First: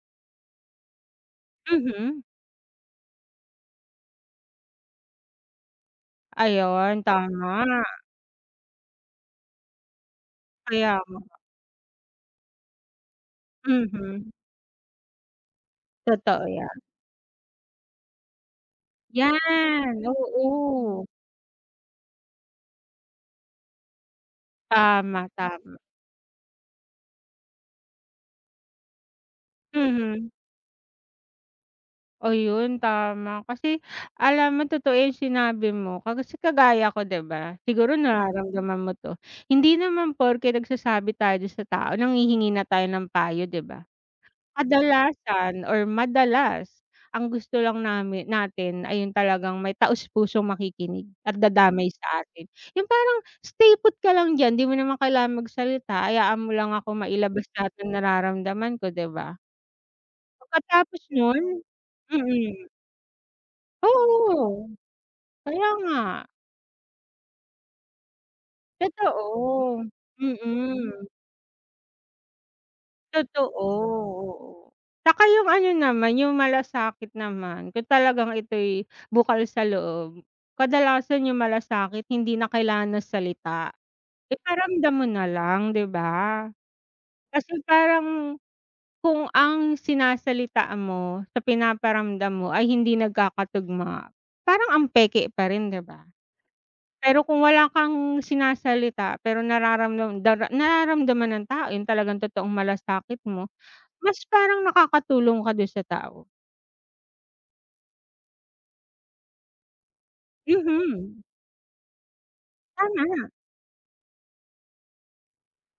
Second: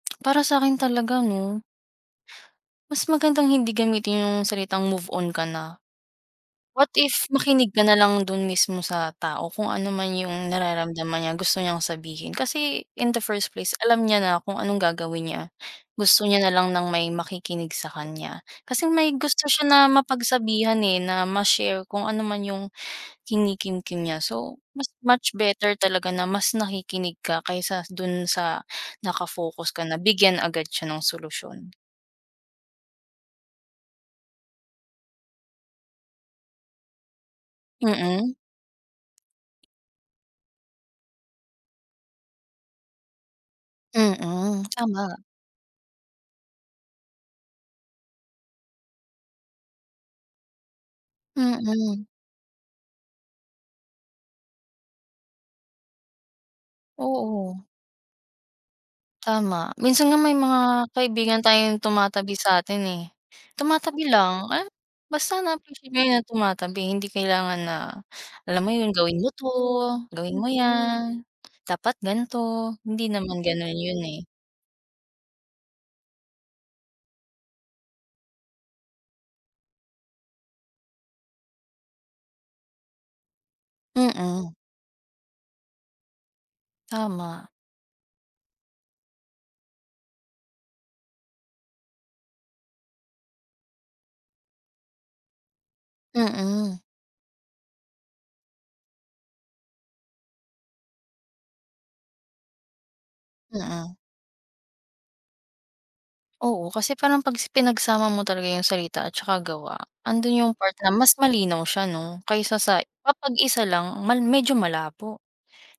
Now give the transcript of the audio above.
Para sakin talaga 'no. Mhm. Mas magandang hindi gamitin yung salitang "Move on ka na". What Ayun, if, tama. makinig ka nalang dun mismo sa tao kung ano man yung Kaya nararamdaman nga. niya gusto niyang sabihin kasi in the first place alam niya Mhm. na kung anong gagawin niya. Gusto niya Totoo na lang yan. ng may makikinig sa kanya, kasi may gusto siya na Yan, mapagsabihan, eh, oo. na ma-share kung ano man yung kinikimkim niya. So, mas Tama, much tama. better talaga na mas nakikinig ka kaysa dun sa naka-focus ka na Mhm. bigyan agad siya ng solusyon. Oh, yun tama. Kasi alam mo totoo yung sinabi mo, kasi kagaya ko, 'di ba, siguro Mm. nararamdaman mo 'to. Hindi naman porke nagsasabi tayo dun sa tao nanghihingi na tayo ng payo, 'di ba? Mm, tama. Kadalasan or madalas ang gusto lang namin natin ay yung talagang may taos pusong makikinig at dadamay Mm. sa atin, yung parang, "Stay put ka lang diyan 'di mo naman kailangan magsalita hayaan mo lang akong mailabas Oo. lahat ng nararamdaman ko", 'di ba? Tama minsan nga may mga Pagkatapos kaibigan nun tayong tumatabi mm. satin, eh, tumatabi lang, eh, Oo, basta na kaya appreciate ko nga. yun tumatabi. Hindi kailangan na, alam mo yun, "Gawin mo 'to", Totoo, "Gawin mo mm. yan", "Dapat ganito", hindi Totoo naman ganun yun, eh. oo, 'tsaka yung ano naman yung malasakit naman kung talagang ito'y bukal sa loob. Kadalasan yung malasakit hindi na kailangan ng salita, Mm. iparamdam mo na lang, 'di ba? Tama. Kasi parang, kung ang sinasalita mo sa pinaparamdam mo ay hindi nagkakatugma, parang ang peke pa rin, 'di ba? Mm. Pero kung wala kang sinasalita pero nararamdam dara nararamdaman nung tao yung talagang totoong malasakit mo Mm. mas parang nakakatulong ka dun sa tao. Oo, kasi parang pag si pinagsama mo talaga yung salita at saka gawa andun yung part na mas Mhm. malinaw siya 'no, kaysa sa Tama. kapag isa lang mal medyo malabo.